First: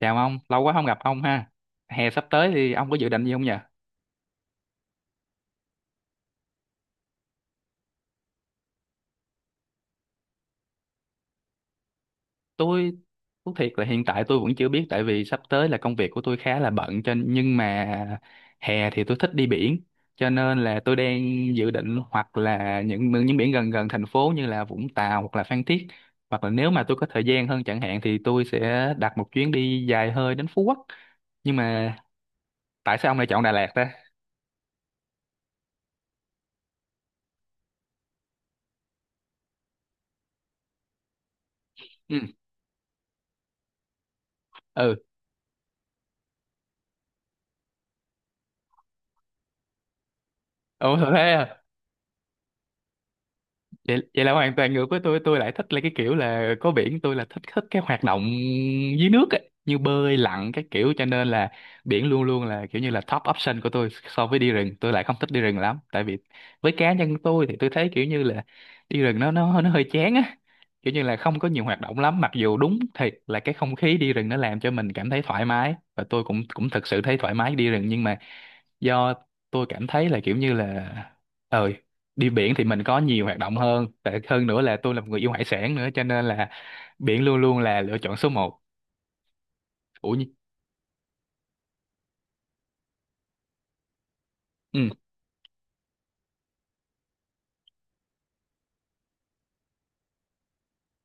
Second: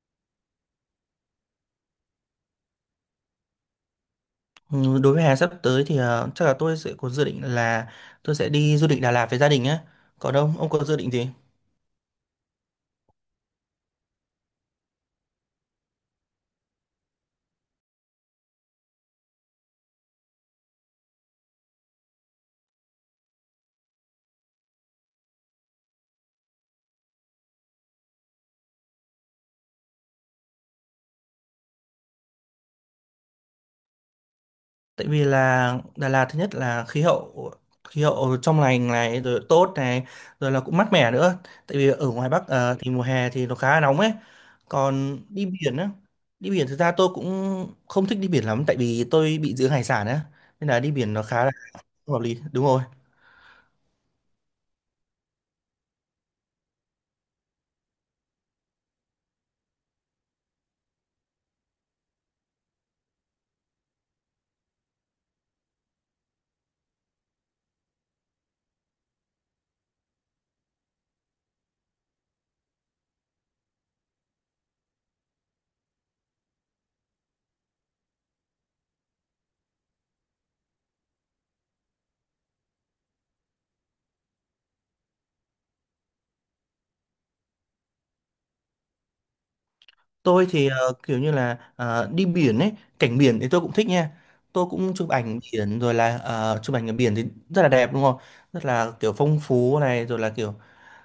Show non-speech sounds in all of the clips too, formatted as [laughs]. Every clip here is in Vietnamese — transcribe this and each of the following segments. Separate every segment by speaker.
Speaker 1: Chào ông, lâu quá không gặp ông ha. Hè sắp tới thì ông có dự định gì không nhỉ?
Speaker 2: Ừ, đối với hè sắp tới thì chắc là tôi sẽ có dự định là tôi sẽ đi du lịch Đà Lạt với gia đình á. Còn ông, có dự định gì?
Speaker 1: Tôi thú thiệt là hiện tại tôi vẫn chưa biết, tại vì sắp tới là công việc của tôi khá là bận cho nhưng mà hè thì tôi thích đi biển, cho nên là tôi đang dự định hoặc là những biển gần gần thành phố như là Vũng Tàu hoặc là Phan Thiết, hoặc là nếu mà tôi có thời gian hơn chẳng hạn thì tôi sẽ đặt một chuyến đi dài hơi đến Phú Quốc. Nhưng mà tại sao ông lại chọn Đà Lạt ta?
Speaker 2: Tại vì là Đà Lạt thứ nhất là khí hậu, trong lành này, rồi tốt này, rồi là cũng mát mẻ nữa. Tại vì ở
Speaker 1: Ừ.
Speaker 2: ngoài Bắc thì mùa hè thì nó khá là nóng ấy.
Speaker 1: Ừ.
Speaker 2: Còn đi biển á, đi biển thực ra tôi cũng không thích đi biển lắm tại vì tôi bị giữ hải sản á. Nên là đi
Speaker 1: Ủa
Speaker 2: biển nó khá là
Speaker 1: thế
Speaker 2: không hợp lý. Đúng rồi.
Speaker 1: vậy là hoàn toàn ngược với tôi lại thích là cái kiểu là có biển, tôi là thích thích cái hoạt động dưới nước ấy, như bơi lặn các kiểu, cho nên là biển luôn luôn là kiểu như là top option của tôi. So với đi rừng, tôi lại không thích đi rừng lắm, tại vì với cá nhân tôi thì tôi thấy kiểu như là đi rừng nó hơi chán á, kiểu như là không có nhiều hoạt động lắm, mặc dù đúng thiệt là cái không khí đi rừng nó làm cho mình cảm thấy thoải mái, và tôi cũng cũng thực sự thấy thoải mái đi rừng, nhưng mà do tôi cảm thấy là kiểu như là ờ đi biển thì mình có nhiều hoạt động hơn. Tệ hơn nữa là tôi là một người yêu hải sản nữa, cho nên là biển luôn luôn là lựa chọn số một. ủa nhi-
Speaker 2: Tôi thì kiểu như là đi biển ấy, cảnh biển thì tôi cũng thích nha. Tôi
Speaker 1: ừ.
Speaker 2: cũng chụp ảnh biển, rồi là chụp ảnh ở biển thì rất là đẹp đúng không? Rất là kiểu phong phú này, rồi là kiểu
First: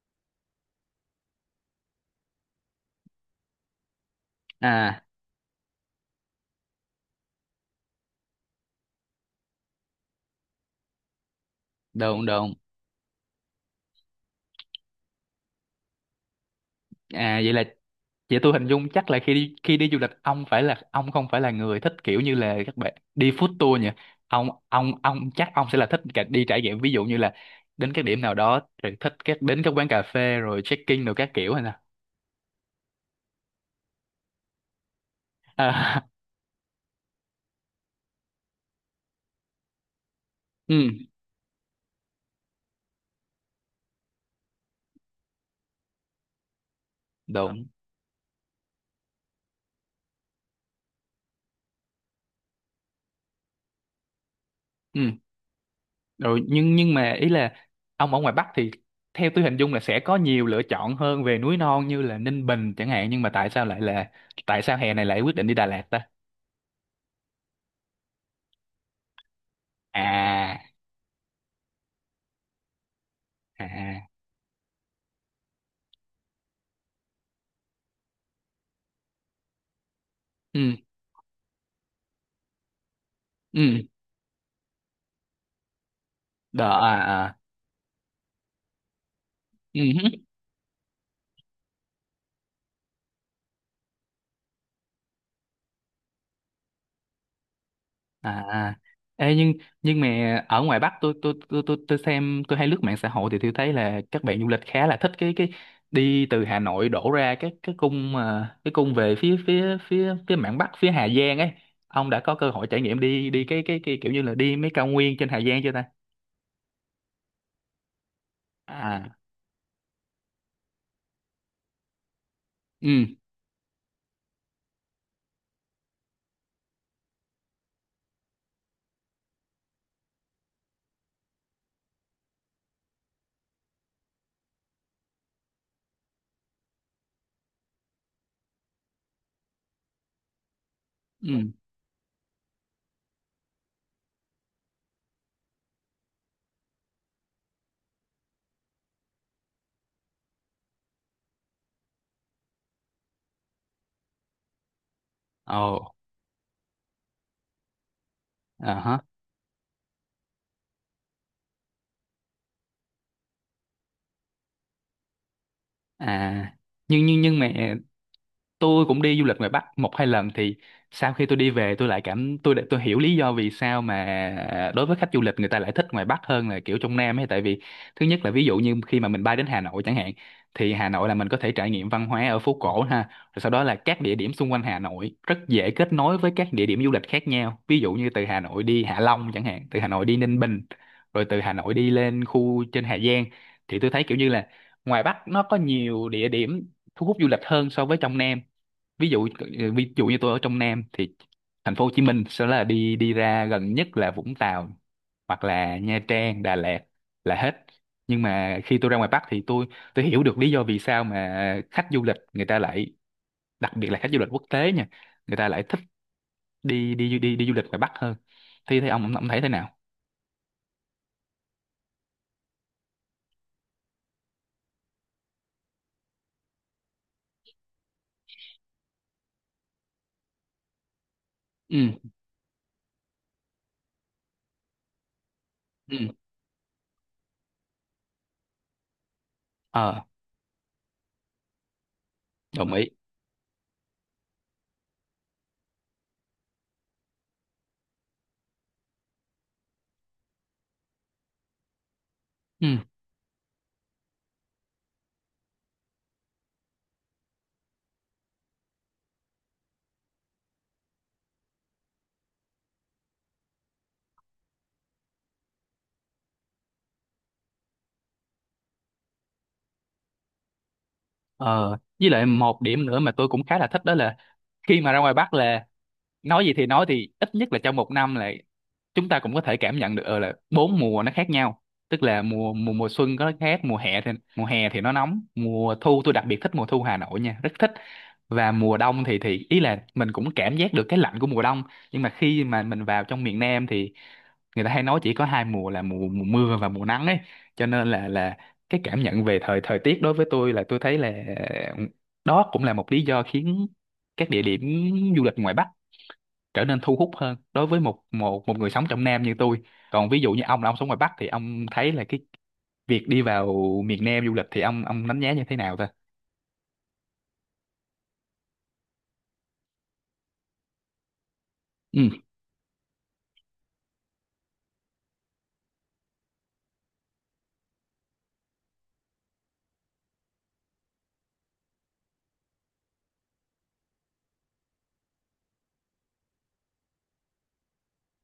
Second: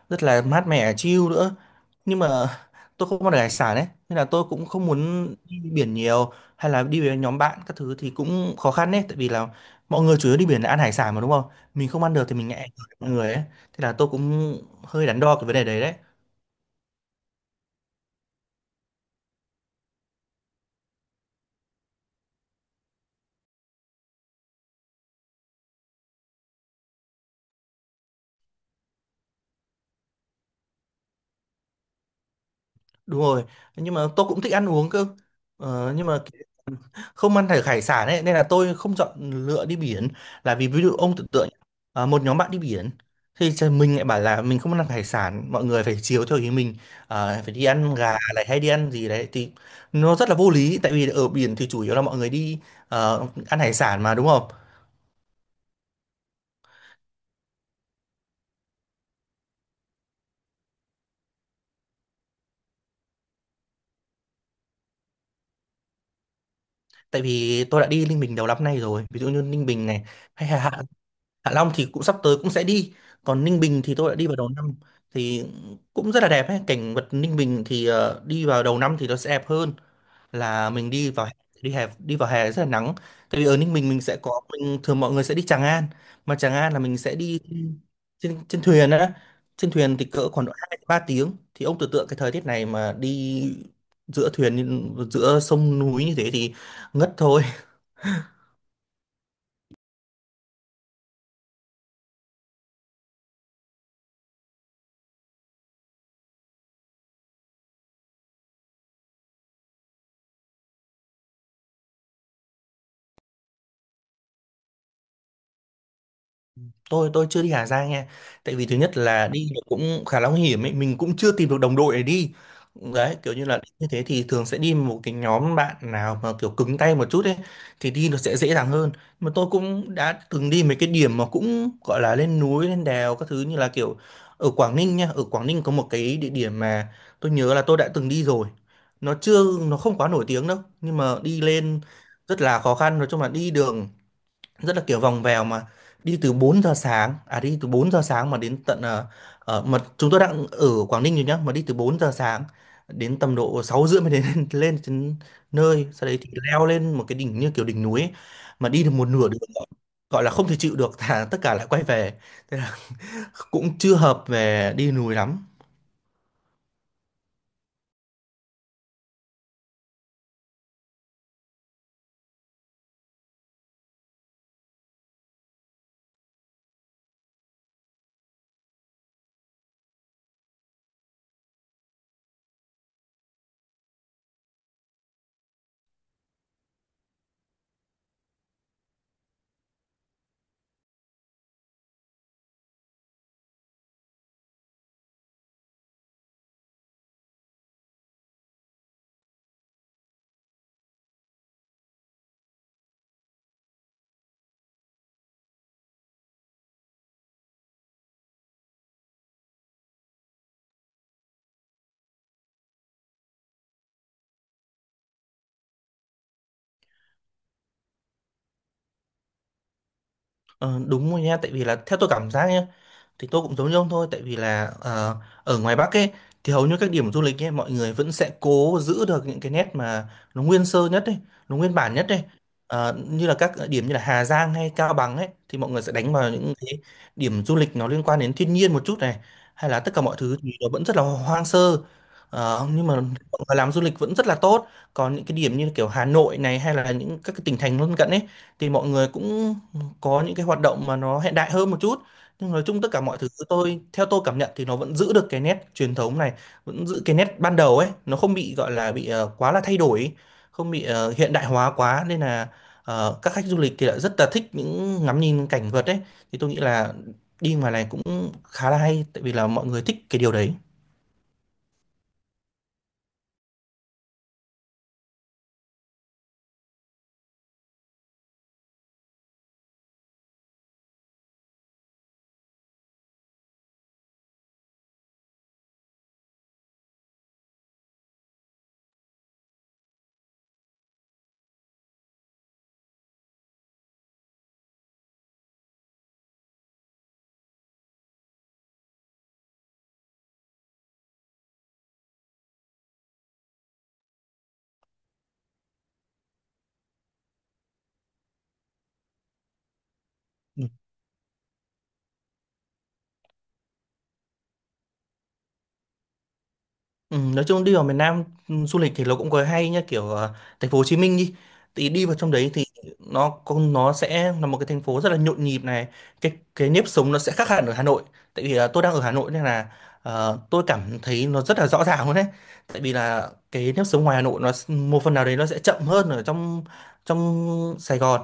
Speaker 2: rất là mát mẻ chill nữa. Nhưng mà [laughs] tôi không ăn được hải sản ấy, nên là tôi cũng không
Speaker 1: À.
Speaker 2: muốn đi biển nhiều hay là đi với nhóm bạn các thứ thì cũng khó khăn đấy, tại vì là mọi người chủ yếu đi biển là ăn hải sản mà đúng không? Mình không ăn được
Speaker 1: đồn
Speaker 2: thì mình
Speaker 1: đồn
Speaker 2: ngại mọi người ấy. Thế là tôi cũng hơi đắn đo cái vấn đề đấy đấy.
Speaker 1: À. Vậy vậy tôi hình dung chắc là khi đi du lịch, ông không phải là người thích kiểu như là các bạn đi food tour nhỉ. Ông chắc ông sẽ là thích cả đi trải nghiệm, ví dụ như là đến các điểm nào đó, rồi thích đến các quán cà phê rồi check-in rồi các kiểu hay nào.
Speaker 2: Đúng rồi, nhưng mà tôi cũng thích ăn uống cơ,
Speaker 1: À.
Speaker 2: nhưng mà không ăn hải hải sản ấy, nên là tôi không chọn lựa đi biển là vì,
Speaker 1: [laughs] Ừ.
Speaker 2: ví dụ ông tưởng tượng à, một nhóm bạn đi biển thì trời, mình lại bảo là mình không ăn hải sản, mọi người phải chiều theo ý mình à, phải đi
Speaker 1: Đúng.
Speaker 2: ăn gà này hay đi ăn gì đấy thì nó rất là vô lý, tại vì ở biển thì chủ yếu là mọi người đi ăn hải sản mà đúng không.
Speaker 1: Ừ. Rồi, nhưng mà ý là ông ở ngoài Bắc thì theo tôi hình dung là sẽ có nhiều lựa chọn hơn về núi non như là Ninh Bình chẳng hạn, nhưng mà tại sao hè này lại quyết định đi Đà Lạt ta?
Speaker 2: Tại vì tôi đã đi Ninh Bình đầu năm nay rồi, ví dụ như Ninh Bình này, hay
Speaker 1: À.
Speaker 2: Hạ Hạ Long thì cũng sắp tới cũng sẽ đi, còn Ninh
Speaker 1: À.
Speaker 2: Bình thì
Speaker 1: À.
Speaker 2: tôi đã đi vào đầu năm thì cũng rất là đẹp ấy. Cảnh vật Ninh Bình thì đi vào đầu năm thì nó sẽ đẹp hơn
Speaker 1: Ừ.
Speaker 2: là mình đi vào hè. Đi hè, đi vào hè rất là nắng, tại vì ở Ninh
Speaker 1: Ừ.
Speaker 2: Bình mình sẽ có, mình thường mọi người sẽ đi Tràng An, mà Tràng
Speaker 1: Đó
Speaker 2: An là
Speaker 1: à.
Speaker 2: mình sẽ
Speaker 1: À.
Speaker 2: đi trên trên thuyền á, trên
Speaker 1: Ừ.
Speaker 2: thuyền thì cỡ khoảng độ 2-3 tiếng thì ông tưởng tượng cái thời tiết này mà đi giữa thuyền giữa sông núi như thế thì ngất thôi.
Speaker 1: À. À. Ê, nhưng mà ở ngoài Bắc, tôi xem, tôi hay lướt mạng xã hội thì tôi thấy là các bạn du lịch khá là thích cái đi từ Hà Nội đổ ra cái cung mà cái cung về phía phía phía phía mạn Bắc, phía Hà Giang ấy. Ông đã có cơ hội trải nghiệm đi đi cái kiểu như là đi mấy cao nguyên trên Hà Giang chưa ta?
Speaker 2: Tôi chưa đi Hà Giang nha, tại vì thứ nhất
Speaker 1: À.
Speaker 2: là đi nó cũng khá là nguy hiểm ấy, mình cũng chưa tìm được đồng đội để đi.
Speaker 1: Ừ.
Speaker 2: Đấy, kiểu như là đi như thế thì thường sẽ đi một cái nhóm bạn nào mà kiểu cứng tay một chút ấy thì đi nó sẽ dễ dàng hơn. Mà tôi cũng đã từng đi mấy cái điểm mà cũng gọi là lên núi lên đèo các thứ, như là kiểu ở Quảng Ninh nha, ở Quảng Ninh có một cái địa điểm mà tôi nhớ là tôi đã từng đi rồi, nó chưa, nó không quá nổi tiếng đâu, nhưng mà đi
Speaker 1: Ừ.
Speaker 2: lên rất là khó khăn, nói chung là đi đường rất là kiểu vòng vèo, mà đi từ 4 giờ sáng mà đến tận mà chúng tôi đang ở Quảng Ninh rồi nhá, mà đi từ 4 giờ sáng đến tầm độ 6 rưỡi mới đến, [laughs] lên đến
Speaker 1: Ồ.
Speaker 2: nơi sau đấy thì leo lên một cái đỉnh như kiểu đỉnh núi ấy. Mà
Speaker 1: À
Speaker 2: đi được
Speaker 1: hả.
Speaker 2: một nửa đường gọi gọi là không thể chịu được, thà tất cả lại quay về, thế là [laughs] cũng chưa hợp về đi núi lắm.
Speaker 1: À, nhưng mà tôi cũng đi du lịch ngoài Bắc một hai lần, thì sau khi tôi đi về, tôi lại cảm tôi đã- tôi hiểu lý do vì sao mà đối với khách du lịch, người ta lại thích ngoài Bắc hơn là kiểu trong Nam ấy. Tại vì thứ nhất là, ví dụ như khi mà mình bay đến Hà Nội chẳng hạn, thì Hà Nội là mình có thể trải nghiệm văn hóa ở phố cổ ha, rồi sau đó là các địa điểm xung quanh Hà Nội rất dễ kết nối với các địa điểm du lịch khác nhau, ví dụ như từ Hà Nội đi Hạ Long chẳng hạn, từ Hà Nội đi Ninh Bình, rồi từ Hà Nội đi lên khu trên Hà Giang, thì tôi thấy kiểu như là ngoài Bắc nó có nhiều địa điểm thu hút du lịch hơn so với trong Nam. ví dụ ờ, Ví dụ như tôi ở trong Nam thì thành phố Hồ Chí Minh sẽ là đi đi ra gần nhất là Vũng Tàu, hoặc là Nha Trang, Đà Lạt là hết. Nhưng mà khi tôi ra ngoài Bắc thì tôi hiểu được lý do vì sao mà khách du lịch người ta lại, đặc biệt là khách du lịch quốc tế nha, người ta lại thích đi đi đi đi du lịch ngoài Bắc hơn. Thì ông thấy thế nào?
Speaker 2: Ờ, đúng rồi nha, tại vì là theo tôi cảm giác nhá, thì tôi cũng giống như ông thôi, tại vì là ở ngoài Bắc ấy thì hầu như các điểm du lịch ấy mọi người vẫn sẽ cố giữ được những cái nét mà nó nguyên sơ nhất ấy, nó nguyên
Speaker 1: Ừ.
Speaker 2: bản nhất ấy. Ờ, như là các điểm như là Hà Giang hay Cao Bằng ấy thì mọi người sẽ
Speaker 1: Ừ.
Speaker 2: đánh vào những cái điểm du lịch nó liên quan đến thiên nhiên một chút này, hay là tất
Speaker 1: ờ
Speaker 2: cả mọi thứ thì nó vẫn rất là hoang sơ. Ờ,
Speaker 1: Đồng ý.
Speaker 2: nhưng mà mọi người làm du lịch vẫn rất là tốt. Còn những cái điểm như kiểu Hà Nội này, hay là những các cái tỉnh thành lân cận ấy, thì mọi người cũng có những cái hoạt động mà nó hiện đại hơn một chút. Nhưng nói
Speaker 1: Ừ.
Speaker 2: chung tất cả mọi thứ tôi, theo tôi cảm nhận, thì nó vẫn giữ được cái nét truyền thống này, vẫn giữ cái nét ban đầu ấy, nó không bị gọi là bị quá là thay đổi ấy, không bị hiện đại hóa quá, nên là các khách du lịch thì lại rất là thích những ngắm nhìn cảnh vật ấy. Thì tôi nghĩ là đi ngoài này cũng khá là hay, tại vì là mọi người thích cái điều đấy.
Speaker 1: ờ với lại một điểm nữa mà tôi cũng khá là thích đó là khi mà ra ngoài Bắc là nói gì thì nói, thì ít nhất là trong một năm là chúng ta cũng có thể cảm nhận được là bốn mùa nó khác nhau. Tức là mùa mùa mùa xuân có khác mùa hè, thì mùa hè thì nó nóng, mùa thu tôi đặc biệt thích mùa thu Hà Nội nha, rất thích. Và mùa đông thì ý là mình cũng cảm giác được cái lạnh của mùa đông. Nhưng mà khi mà mình vào trong miền Nam thì người ta hay nói chỉ có hai mùa là mùa mùa mưa và mùa nắng ấy, cho nên là cái cảm nhận về thời thời tiết đối với tôi, là tôi thấy là ờ, đó cũng là một lý do khiến các địa điểm du lịch ngoài Bắc trở nên thu hút hơn đối với một một một người sống trong Nam như tôi. Còn ví dụ như ông
Speaker 2: Ừ.
Speaker 1: là ông sống ngoài Bắc thì ông thấy là cái việc đi vào miền Nam du lịch thì ông đánh giá như thế nào ta?
Speaker 2: Ừ, nói chung đi vào miền Nam du lịch thì nó cũng có hay nhá, kiểu thành phố Hồ Chí Minh đi, thì đi
Speaker 1: Ừ.
Speaker 2: vào trong đấy thì nó con nó sẽ là một cái thành phố rất là nhộn nhịp này, cái nếp sống nó sẽ khác hẳn ở Hà Nội, tại vì tôi đang ở Hà Nội nên là tôi cảm thấy nó rất là rõ ràng luôn đấy. Tại vì là cái nếp sống ngoài Hà Nội nó một phần nào đấy nó sẽ chậm hơn ở trong trong Sài Gòn.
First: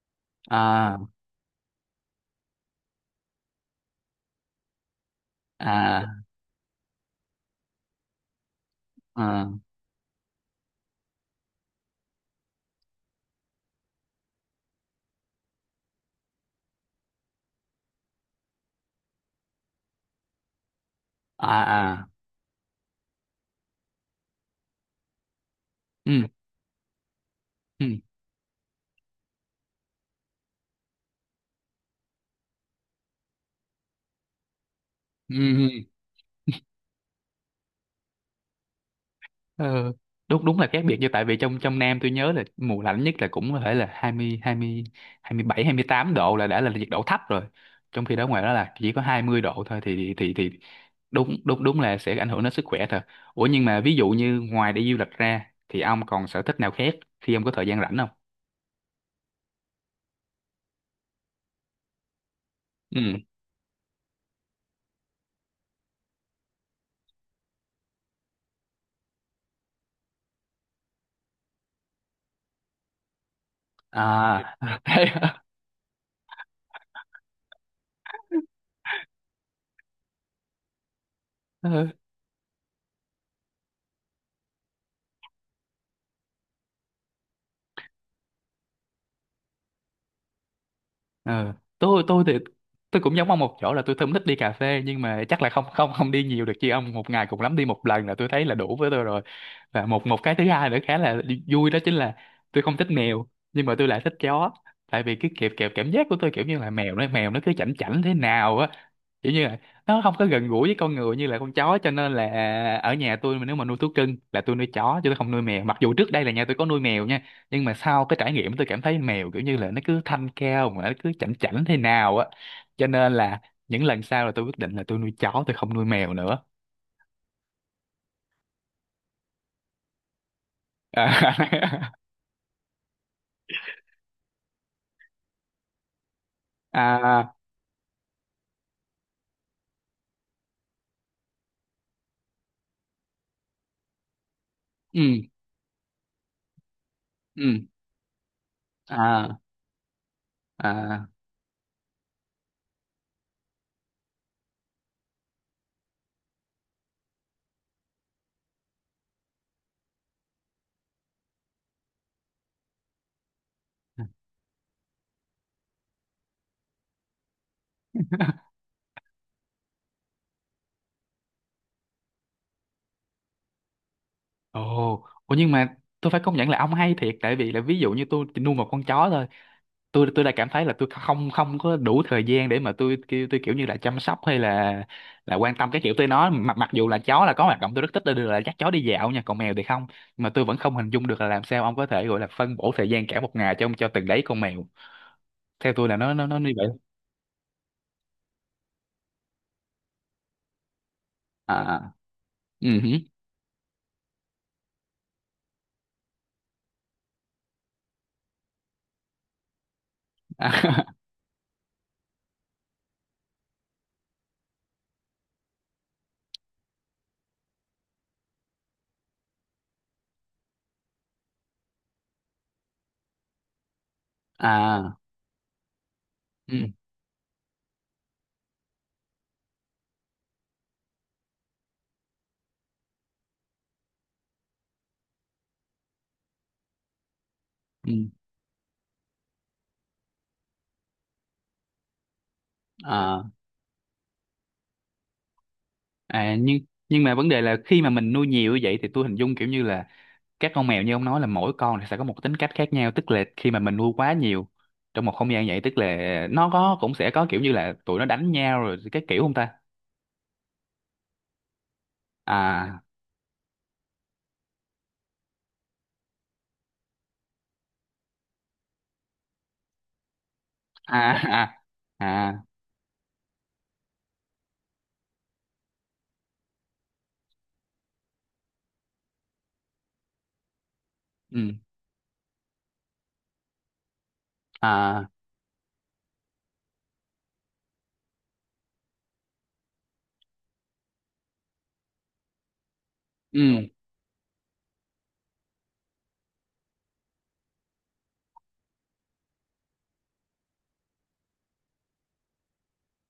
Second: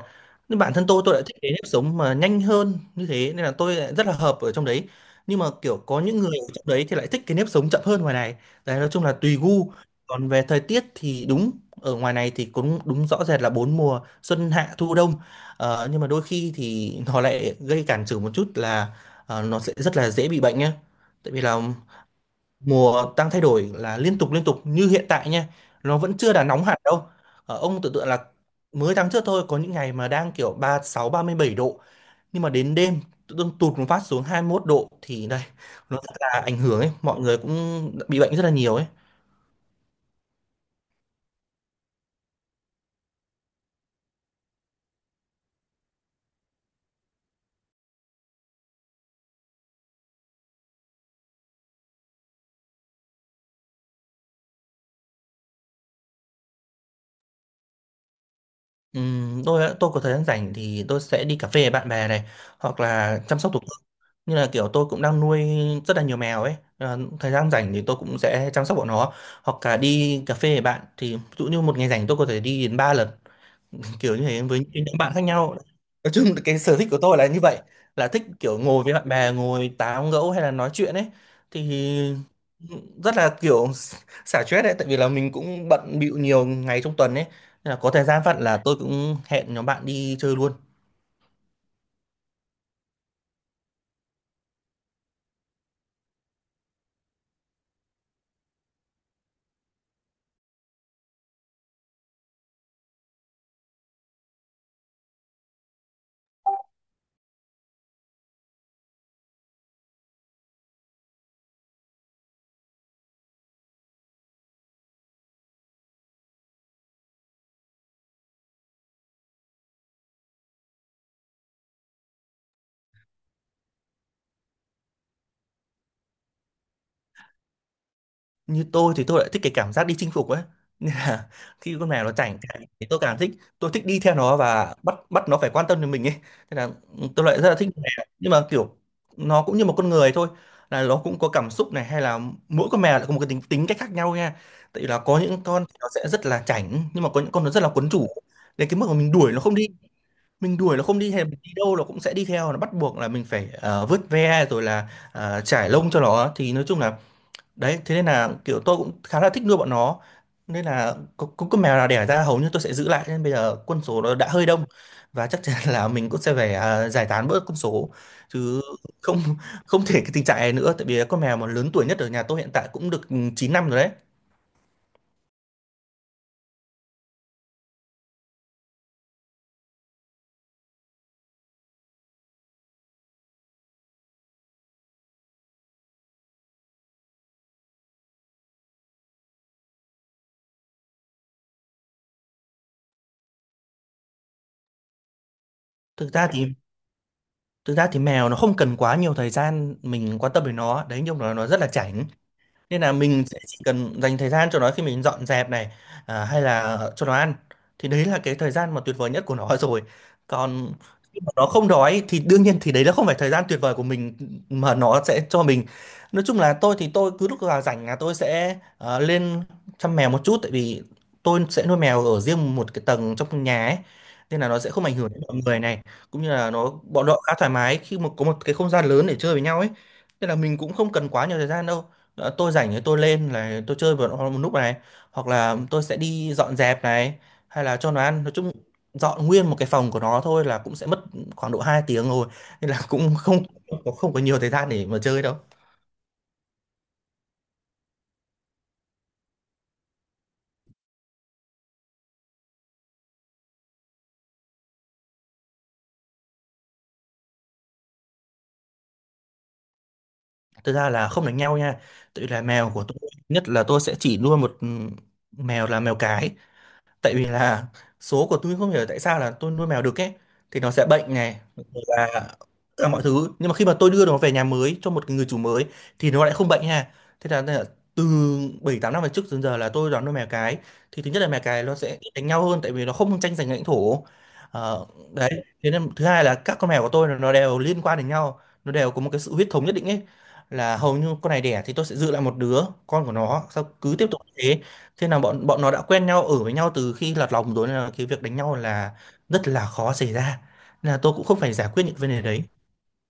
Speaker 2: Nhưng bản thân
Speaker 1: À.
Speaker 2: tôi lại thích cái nếp sống mà nhanh hơn như thế, nên là tôi lại rất là hợp ở trong đấy. Nhưng mà kiểu có
Speaker 1: À.
Speaker 2: những người ở trong đấy thì lại thích cái nếp sống chậm hơn ngoài này. Đấy, nói chung là tùy
Speaker 1: À.
Speaker 2: gu. Còn về thời tiết thì đúng, ở ngoài này thì cũng đúng rõ rệt là bốn mùa xuân hạ thu đông. Ờ, nhưng mà đôi khi thì nó lại gây cản trở một chút là nó sẽ rất là dễ bị bệnh nhé. Tại vì
Speaker 1: À.
Speaker 2: là
Speaker 1: À.
Speaker 2: mùa đang thay đổi là liên tục như hiện tại nha. Nó vẫn
Speaker 1: Ừ.
Speaker 2: chưa là nóng hẳn đâu. Ờ, ông
Speaker 1: Ừ.
Speaker 2: tưởng tượng là mới tháng trước thôi có những ngày mà đang kiểu ba 36 37 độ, nhưng mà đến đêm tự dưng tụt một phát xuống 21 độ thì
Speaker 1: Ừ.
Speaker 2: đây,
Speaker 1: Ừ.
Speaker 2: nó rất là ảnh hưởng ấy, mọi người cũng bị bệnh rất là nhiều ấy.
Speaker 1: Ờ, đúng đúng là khác biệt. Như tại vì trong trong Nam tôi nhớ là mùa lạnh nhất là cũng có thể là hai hai hai mươi mươi mươi bảy, 28 độ là đã là nhiệt độ thấp rồi. Trong khi đó ngoài đó là chỉ có 20 độ thôi, thì thì đúng đúng đúng là sẽ ảnh hưởng đến sức khỏe thật. Ủa nhưng mà ví dụ như ngoài đi du lịch ra thì ông còn sở thích nào khác khi ông có thời gian rảnh không?
Speaker 2: Tôi tôi có thời gian rảnh thì tôi sẽ đi cà phê với bạn bè này, hoặc
Speaker 1: Ừ.
Speaker 2: là chăm sóc thú cưng, như là kiểu tôi cũng đang nuôi rất là nhiều mèo ấy. Ờ, thời gian rảnh thì tôi cũng sẽ chăm sóc bọn nó, hoặc là đi cà phê với bạn, thì ví dụ như một ngày rảnh tôi có thể đi đến ba lần, kiểu như thế
Speaker 1: À.
Speaker 2: với
Speaker 1: [laughs]
Speaker 2: những nhóm
Speaker 1: Thế
Speaker 2: bạn khác
Speaker 1: hả?
Speaker 2: nhau. Nói chung là cái sở thích của tôi là như vậy, là thích kiểu ngồi với bạn bè, ngồi tán gẫu hay là nói chuyện ấy,
Speaker 1: Ừ.
Speaker 2: thì rất là kiểu [laughs] xả stress đấy, tại vì là mình cũng bận bịu nhiều ngày trong tuần ấy, nên là có thời gian phận là tôi cũng hẹn nhóm bạn đi chơi luôn.
Speaker 1: Ừ. tôi thì tôi cũng giống ông một chỗ là tôi không thích đi cà phê. Nhưng mà chắc là không không không đi nhiều được chứ ông, một ngày cũng lắm đi một lần là tôi thấy là đủ với tôi rồi. Và một một cái thứ hai nữa khá là vui đó chính là tôi không thích mèo, nhưng mà tôi lại thích chó. Tại vì cái kẹp kẹp cảm giác của tôi kiểu như là mèo nó cứ chảnh chảnh thế nào á, kiểu như là nó không có gần gũi với con người như là con chó, cho nên là ở nhà tôi mà nếu mà nuôi thú cưng là tôi nuôi chó chứ tôi không nuôi mèo, mặc dù trước đây là nhà tôi có nuôi mèo nha. Nhưng mà sau cái trải nghiệm, tôi cảm thấy mèo kiểu như là nó cứ thanh cao mà nó cứ chảnh chảnh thế nào á, cho nên là những lần sau là tôi quyết định là tôi nuôi chó, tôi không nuôi mèo nữa.
Speaker 2: Như tôi thì tôi lại thích cái cảm giác đi chinh phục ấy, [laughs] nên là khi con
Speaker 1: [laughs]
Speaker 2: mèo nó chảnh chảnh thì tôi càng thích. Tôi thích đi theo nó và bắt bắt nó phải quan tâm đến mình ấy, thế là tôi
Speaker 1: À.
Speaker 2: lại rất là thích con mèo, nhưng mà kiểu nó cũng như một con người thôi, là nó cũng có cảm xúc này, hay là mỗi con mèo lại có một cái tính tính cách khác nhau nha. Tại vì là
Speaker 1: Ừ.
Speaker 2: có những con thì nó sẽ rất là chảnh, nhưng mà có những
Speaker 1: Ừ.
Speaker 2: con nó rất là quấn chủ, đến cái mức mà mình đuổi
Speaker 1: À.
Speaker 2: nó không đi, mình đuổi nó không
Speaker 1: À.
Speaker 2: đi, hay là mình đi đâu nó cũng sẽ đi theo, nó bắt buộc là mình phải vớt ve rồi là chải lông cho nó, thì nói chung là đấy, thế nên là kiểu tôi cũng khá là thích nuôi bọn nó. Nên là có con mèo nào đẻ ra hầu như tôi sẽ giữ lại, nên bây giờ quân số nó đã hơi đông, và chắc chắn là mình cũng sẽ phải à, giải tán bớt quân số
Speaker 1: [laughs]
Speaker 2: chứ không, không thể cái tình trạng này nữa, tại vì con mèo mà lớn tuổi nhất ở nhà tôi hiện tại cũng được 9 năm rồi đấy.
Speaker 1: Ồ. Ồ, nhưng mà tôi phải công nhận là ông hay thiệt. Tại vì là ví dụ như tôi chỉ nuôi một con chó thôi, tôi đã cảm thấy là tôi không không có đủ thời gian để mà tôi kiểu như là chăm sóc hay là quan tâm cái kiểu tới nó, mặc mặc dù là chó là có hoạt động tôi rất thích là dắt chó đi dạo nha, còn mèo thì không. Mà tôi vẫn không hình dung được là làm sao ông có thể gọi là phân bổ thời gian cả một ngày cho từng đấy con mèo, theo tôi là
Speaker 2: thực
Speaker 1: nó nó
Speaker 2: ra
Speaker 1: nó
Speaker 2: thì
Speaker 1: như vậy.
Speaker 2: Thực ra thì mèo nó không cần quá nhiều thời gian mình quan tâm đến nó đấy, nhưng mà nó
Speaker 1: À.
Speaker 2: rất là
Speaker 1: À.
Speaker 2: chảnh,
Speaker 1: Ừ
Speaker 2: nên là
Speaker 1: hử.
Speaker 2: mình sẽ chỉ cần dành thời gian cho nó khi mình dọn dẹp này, à, hay là cho nó ăn, thì đấy là cái thời gian mà tuyệt vời nhất của nó [laughs] rồi. Còn
Speaker 1: À. [laughs]
Speaker 2: khi mà nó không đói thì đương nhiên thì đấy là không phải thời gian tuyệt vời của mình mà nó sẽ cho mình. Nói chung là tôi thì tôi cứ lúc nào rảnh là tôi sẽ lên chăm mèo một chút, tại vì tôi sẽ nuôi mèo ở riêng một cái tầng trong nhà ấy, nên là nó sẽ không ảnh
Speaker 1: À.
Speaker 2: hưởng đến mọi người này, cũng như là
Speaker 1: Ừ.
Speaker 2: nó bọn họ khá thoải mái khi mà có một cái không gian lớn để chơi với nhau ấy, nên là mình cũng không cần quá nhiều thời gian đâu. Ờ, tôi rảnh thì tôi lên là tôi chơi một lúc này, hoặc là tôi sẽ đi dọn dẹp này, hay là cho
Speaker 1: Ừ.
Speaker 2: nó ăn. Nói chung dọn nguyên một cái phòng của nó thôi là cũng sẽ mất khoảng độ 2 tiếng rồi, nên là cũng
Speaker 1: À.
Speaker 2: không, không có, không có nhiều thời gian để mà chơi đâu.
Speaker 1: À. Nhưng mà vấn đề là khi mà mình nuôi nhiều như vậy thì tôi hình dung kiểu như là các con mèo như ông nói là mỗi con thì sẽ có một tính cách khác nhau, tức là khi mà mình nuôi quá nhiều trong một không gian vậy, tức là nó có cũng sẽ có kiểu như là tụi nó đánh nhau rồi cái kiểu, không ta?
Speaker 2: Thực ra là không đánh nhau nha, tự là mèo
Speaker 1: À.
Speaker 2: của tôi nhất là tôi sẽ chỉ nuôi một mèo, là mèo cái, tại vì là số của tôi không hiểu tại sao là tôi nuôi mèo đực ấy thì nó sẽ
Speaker 1: À.
Speaker 2: bệnh này,
Speaker 1: [laughs]
Speaker 2: rồi là
Speaker 1: À. À.
Speaker 2: tất cả mọi thứ, nhưng mà khi mà tôi đưa nó về nhà mới cho một người chủ mới thì nó lại không bệnh ha. Thế là từ 7-8 năm về trước đến giờ là tôi đón nuôi mèo cái. Thì thứ nhất là mèo
Speaker 1: Ừ.
Speaker 2: cái nó sẽ ít đánh nhau hơn tại vì nó không tranh giành lãnh thổ. Ờ,
Speaker 1: À.
Speaker 2: đấy, thế nên thứ hai là các con mèo của tôi là nó đều liên quan đến nhau, nó đều có một cái sự huyết thống nhất định ấy, là hầu như con này đẻ thì tôi sẽ giữ lại một đứa, con của nó sau
Speaker 1: Ừ.
Speaker 2: cứ tiếp tục như thế. Thế là bọn bọn nó đã quen nhau, ở với nhau từ khi lọt lòng rồi, nên là cái việc đánh nhau là rất là khó xảy ra. Nên là tôi cũng không phải giải quyết những vấn đề đấy.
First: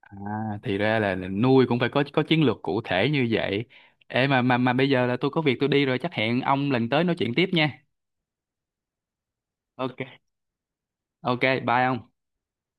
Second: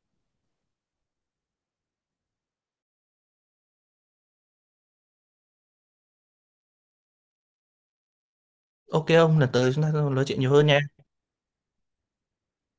Speaker 1: À. Thì ra là, nuôi cũng phải có chiến lược cụ thể như vậy. Ê, mà bây giờ là tôi có việc tôi đi rồi, chắc hẹn ông lần tới nói chuyện tiếp nha.
Speaker 2: Ok ông, lần tới chúng ta
Speaker 1: OK.
Speaker 2: nói chuyện nhiều hơn nha.
Speaker 1: OK. Bye ông.